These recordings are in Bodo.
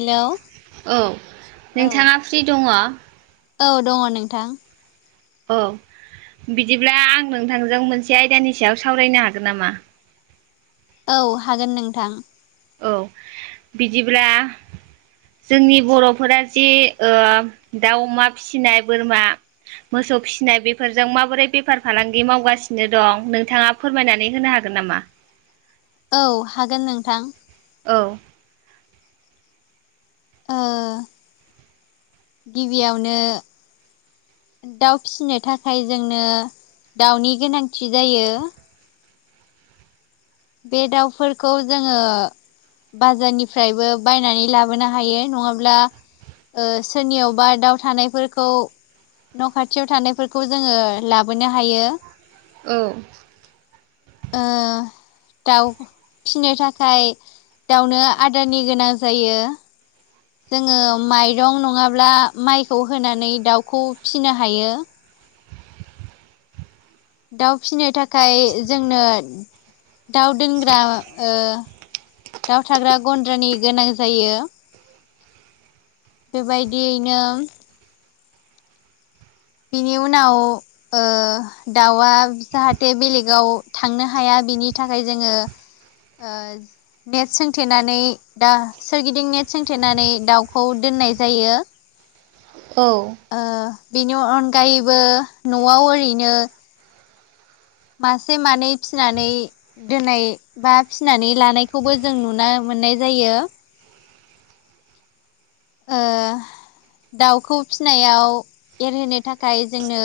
हेलौ औ औ नोंथाङा फ्रि दङ? औ दङ नोंथां औ। बिदिब्ला आं नोंथांजों मोनसे आयदानि सायाव सावरायनो हागोन नामा औ हागोन नोंथां औ बिदिब्ला जोंनि बर'फोरा जि दाउ अमा फिसिनाय बोरमा मोसौ मोसौ फिसिनाय बेफोरजों माबोरै बेफार फालांगि मावगासिनो दं नोंथाङा फोरमायनानै होनो हागोन नामा [inaudible] औ हागोन नोंथां औ गिबियावनो दाउ फिसिनो थाखाय जोंनो दाउनि गोनांथि जायो बे दाउफोरखौ जोङो बाजारनिफ्रायबो बायनानै लाबोनो हायो नङाब्ला सोरनियावबा दाउ थानायफोरखौ न' खाथियाव थानायफोरखौ जोङो लाबोनो हायो औ। ओ दाउ फिसिनो थाखाय दाउनो आदारनि गोनां जायो। जोङो माइरं नङाब्ला माइखौ होनानै दाउखौ फिसिनो हायो । दाउ फिसिनो थाखाय जोंनो दााव दोंग्रा दाउ थाग्रा गन्द्रानि गोनां जायो बेबायदिङो बिनि उनाव दाउआ जाहाथे बेलेगाव थांनो हाया बिनि थाखाय जोङो ओ नेट सोंथेनानै दा सोरगिदिं नेट सोंथेनानै दाउखौ दोननाय जायो [inaudible] औ ओ बेनि अनगायैबो न'आव ओरैनो मासे मानै फिनानै दोननाय बा फिसिनानै लानायखौबो जों नु मोन मोननाय जायो । ओ । दाउखौ फिसिनायाव एरहोनो थाखाय जोंनो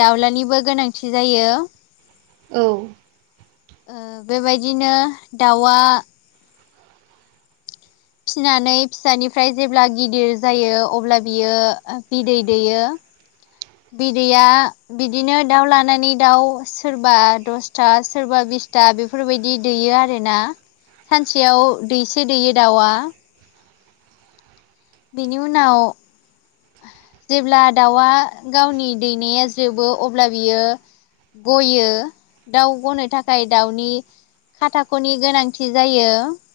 दाउलानिबो गोनांथि जायो । औ । बेबायदिनो दाउआ फिनानै फिसानिफ्राय जेब्ला गिदिर जायो अब्ला बियो बिदै दैयो बिदैया बिदिनो दाउ लानानै दाउ सोरबा दसथा सोरबा बिस था बेफोरबायदि दैायो आरोोना सानसेयाव दैसे दैयो दाउआ बेनि उनाव जेब्ला दाउआ गावनि दैनाया जोबो अब्ला बियो गयो दाउ गनो थाखाय दाउनि खाथाख'नि गोनांथि जायो ।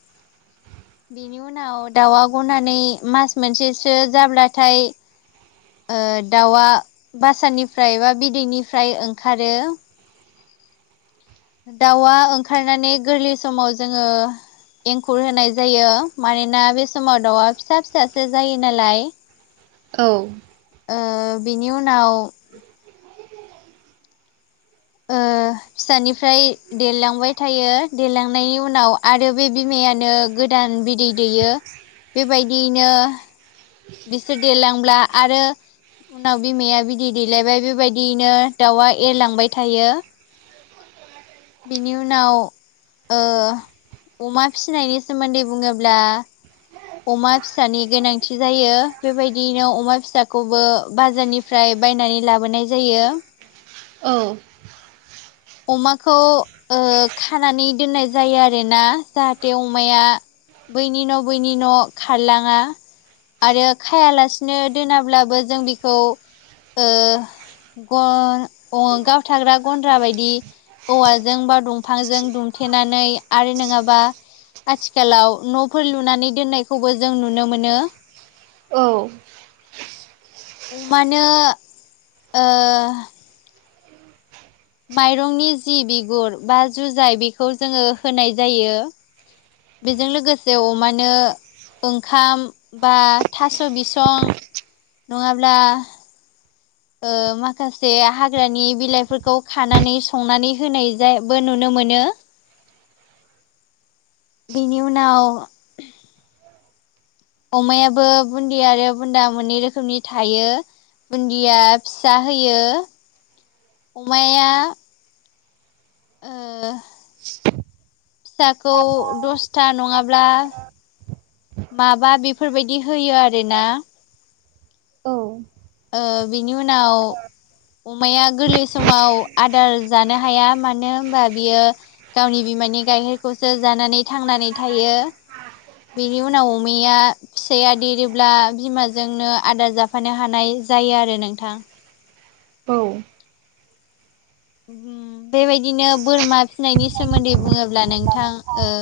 बेनि उनाव दाउआ गनानै मास मोनसेसो जाब्लाथाय दाउआ बासानिफ्राय बा बिदैनिफ्राय ओंखारो [inaudible] दाउआ ओंखारनानै गोरलै समाव जोङो एंखुर होनाय जायो मानोना बे समाव दाउआ फिसा फिसासो जायो नालाय औ । ओ बिनि उनाव ओ फिसानिफ्राय देरलांबाय थायो देरलांनायनि उनाव आरो बे बिमाया नो गोदान बिदै दैयो बेबायदियैनो बिसोर देरलांब्ला आरो उनाव बिमाया बिदै दैेलायबाय बेबायदियैनो दाउआ एरलांबाय थायो बेनि उनाव ओ अमा फिनायनि सोमोन्दै बुङोब्ला अमा फिसानि गोनांथि जायो बेबायदिनो अमा फिसाखौबो बाजारनिफ्राय बायनानै लाबोनाय जायो । औ । अमाखौ ओ खानानै दोननाय जायो आरोोना जाहाथे अमाया बैनि न' बैनि न' खारलाङा आरो खायालासिनो दोनाब्लाबो जों बेखौ ओ गावथाग्रा गन्द्रा बायदि औवाजों बा दंफांजों दुमथेनानै आरो नङाबा आथिखालाव न'फोर लुनानै दोननायखौबो जों नुनो मोनो औ । अमानो ओ माइरंनि जि बिगुर बा जुजाय बेखौ जोङो होनाय जायो । बेजों लोगोसे अमानो ओंखाम बा थास बिसं नङाब्ला ओ माखासे हाग्रानि बिलाइफोरखौ खानानै संनानै होनाय जाबो नुनो मोनो बेनि उनाव अमायाबो बुन्दि आरो बुन्दा मोननै रोखोमनि थायो बुन्दिया फिसा होयो अमाया ओ [unintelligible] फिसाखौ दसथा नङा - -ब्ला माबा बेफोरबायदि होयो आरोना औ ओ बिनि उनाव अमाया गोरलै समाव आदार जानो हाया मानो ओनबा बियो गावनि बि मानि गायखेरखौसो जानानै थांनानै थायो। बेनि उनाव अमाया फिसाया देरोब्ला बिमाजोंनो आदार जाफानो हानाय। जायो आरो नोंथां। औ बेबायदिनो बोरमा फिनायनि सोमोन्दै बुङोब्ला नोंथां ओ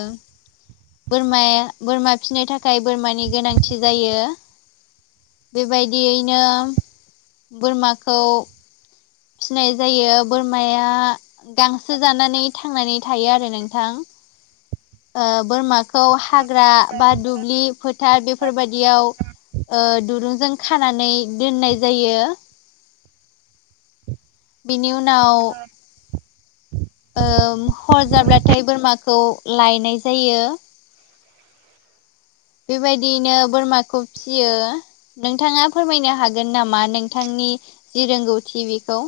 बोरमाया बोरमा फिसिनो थाखाय बोरमानि गोनांथि जायो। बेबायदियैनो बोरमाखौ फिनाय जायो बोरमाया गांसो जानानै थांनानै थायो आरो नोंथां। [inaudible] ओ बोरमाखौ हाग्रा बा दुब्लि फोथार बेफोरबायदियाव ओ दुरुंजों खानानै दोननाय जायो। बेनि उनाव ओ हर जाब्लाथाय बोरमाखौ लायनाय जायो। बेबायदियैनो बोरमाखौ फियो नोंथाङा फोरमायनो हागोन नामा नोंथां नि जि रोंगौथि बेखौ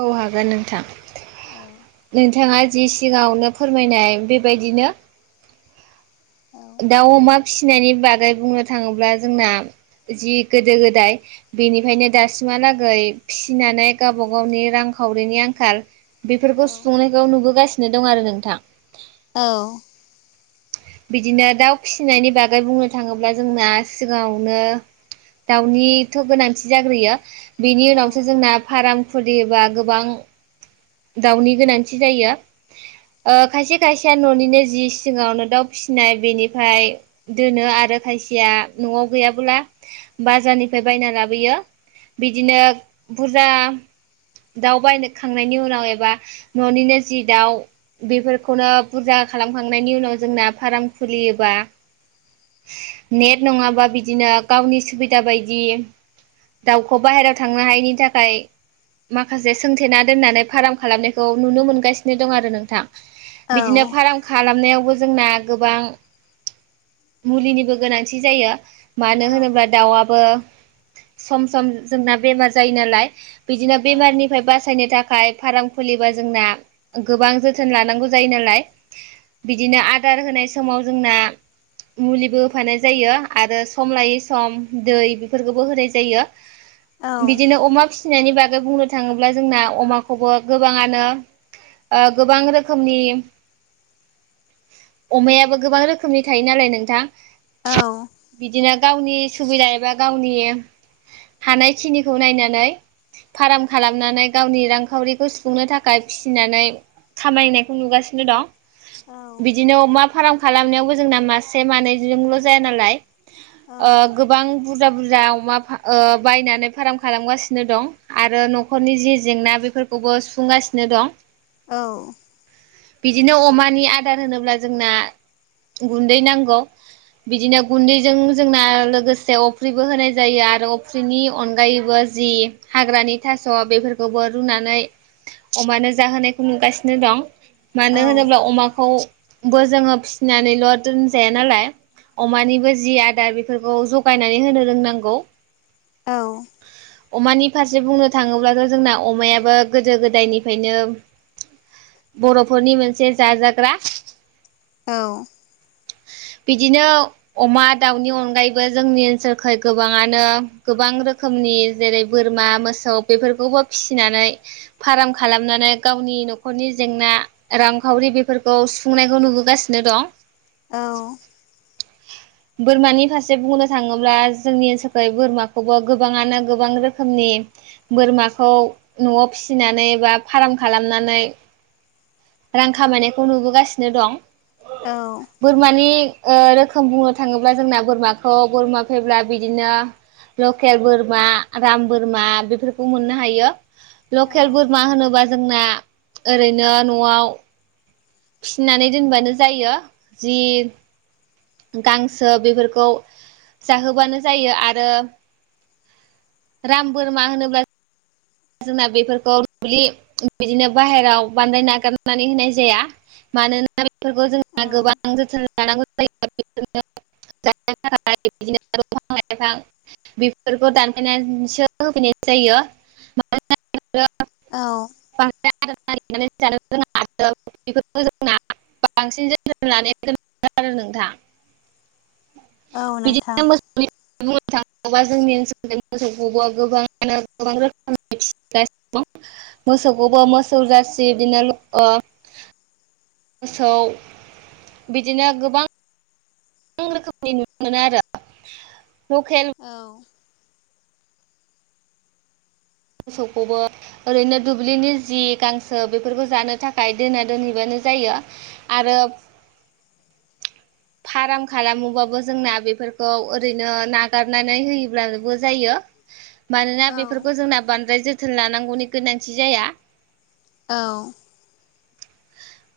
औ हागोन नोंथां नोंथाङा जि सिगाङावनो फोरमायनाय बेबायदिनो औ दाउ अमा फिसिनायनि बागै बुंनो थाङोब्ला जोंना जि गोदो गोदाय बेनिफ्रायनो दासिमहालागै फिसिनानै गावबा गावनि रां खावरिनि आंखाल बेफोरखौ सुफुंनायखौ नुबोगासिनो दं आरो नोंथां औ बिदिनो दाउ फिसिनायनि बागै बुंनो थाङोब्ला जोंना सिगाङावनो दाउनिथ गोनांथि जाग्रोयो। बेनि उनावसो जोंना फार्म खुलियोबा गोबां दाउनि गोनांथि जायो। ओ खायसे खायसेया ननिनो जि सिङावनो दाउ फिसिनाय बेनिफ्राय दोनो आरो खायसिया नआव गैयाबोला बाजारनिफ्राय बायना लाबोयो। बिदिनो बुरजा दाव बायनोखांनायनि उनाव एबा न'निनो जि दाउ बेफोरखौनो बुरजा खालामखांनायनि उनाव जोंना फार्म खुलियोबा नेट नङाबा बिदिनो गावनि सुबिदा बायदि दाउखौ बाहेरायाव थांनो हायैनि थाखाय माखासे सोंथेना दोननानै फार्म खालामनायखौ नुनो मोनगासिनो दं आरो नोंथां औ बिदिनो फार्म खालामनायावबो जोंना गोबां मुलिनिबो गोनांथि जायो। मानो औ होनोब्ला दाउआबो सम सम जोंना बेमार जायो नालाय। बिदिनो बेमारनिफ्राय बासायनो थाखाय फार्म खुलिबा जोंना गोबां जोथोन लानांगौ जायो नालाय। बिदिनो आदार होनाय समाव जोंना मुलिबो होफानाय जायो आरो सम लायै सम दै बेफोरखौबो होनाय जायो। औ बिदिनो अमा फिसिनायनि बागै बुंनो थाङोब्ला जोंना अमाखौ खौबो गोबाङानो गोबां रोखोमनि अमायाबो गोबां रोखोमनि थायो नालाय नोंथां। औ बिदिनो गावनि सुबिदा एबा गावनि हानायखिनिखौ नायनानै फार्म खालामनानै गावनि रां खावरिखौ सुफुंनो थाखाय फिसिनानै खामायनायखौ नुगासिनो दं। बिदिनो अमा फार्म खालामनायावबो जोंना मासे मानैजोंल' जाया नालाय। ओ गोबां बुरजा बुरजा अमा ओ बायनानै फार्म खालामगासिनो दं आरो न'खरनि जि जेंना बेफोर खौबो सुफुंगासिनो दं औ बिदिनो अमानि आदार होनोब्ला जोंना गुन्दै नांगौ बिदिनो गुन्दैजों जोंना लोगोसे अफ्रिबो होनाय जायो आरो अफ्रिनि अनगायैबो जि हाग्रानि थास' बेफोरखौबो रुनानै अमानो जाहोनायखौ नुगासिनो दं मानो होनोब्ला अमाखौ बो जोङो फिसिनानैल' दोनजाया नालाय अमानिबो जि आदार बेफोरखौ जगायनानै होनो रोंनांगौ औ अमानि फारसे बुंनो थाङोब्लाथ' जोंना अमायाबो गोदो गोदायनिफ्रायनो बर'फोरनि मोनसे जाजाग्रा औ [unintelligible] [inaudible] बिदिनो अमा दाउनि अनगायैबो जोंनि ओनसोलखै गोबाङानो गोबां रोखोमनि जेरै बोरमा मोसौ बेफोरखौबो फिसिनानै फार्म खालामनानै गावनि न'खरनि जेंना रांखावरि बेफोरखौ सुफुंनायखौ नुबो गासिनो दं। औ बोरमानि फारसे बुंनो थाङोब्ला जोंनि ओनसोलखै बोरमाखौबो गोबाङानो गोबां रोखोमनि बोरमाखौ न'आव फिसिनानै बा फार्म खालामनानै रां खामायनायखौ नुबोगासिनो दं औ बोरमानि ओ रोखोम बुंनो थाङोब्ला जोंना बोरमाखौ बोरमा फैब्ला बिदिनो लकेल बोरमा राम बोरमा बेफोरखौ मोननो हायो लकेल औ बोरमा होनोबा जोंना ओरैनो न'आव फिनानै दोनबानो जायो जि गांसो बेफोरखौ जाहोबानो जायो आरो राम बोरमा होनोब्ला जोंना बेफोरखौ दुब्लि बिदिनो बाहेरायाव बानायद नागारनानै होनाय जाया मानोना बेफोरखौ जोंहा गोबां जोथोन लानांगौ जायो बिदिनो [unintelligible] [inaudible] लाइफां बेफोरखौ दानफायनानैसो होफैनाय जायो [unintelligible] [inaudible] [unintelligible] [inaudible] औ बांसिन जोथोन लानायखौ नुयो आरो नोंथां औ नोंथां बिदिनो मोसौनि बुंनो थाङोबा जोंनि ओनसोलाव मोसौखौब'आ गोबाङानो गोबां रोखोमै फिगासिनो दं। मोसौखौबो मोसौ जासि बिदिनो मोसौ बिदिनो गोबां गोबां रोखोमनि नुनो मोनो आरो लकेल औ मोसौखौबो ओरैनो दुब्लिनि जि गांसो बेफोरखौ जानो थाखाय दोना दोनहैबानो जायो आरो फ्राम खालामोबाबो जोंना बेफोरखौ ओरैनो नागारनानै होयोब्लाबो जायो मानोना औ बेफोरखौ जोंना बांद्राय जोथोन लानांगौनि गोनांथि जाया औ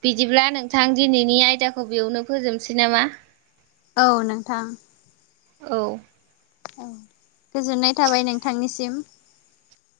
बिदिब्ला नोंथां दिनैनि आयदाखौ बेयावनो फोजोबसै नामा औ नोंथां औ औ गोजोननाय थाबाय नोंथांनिसिम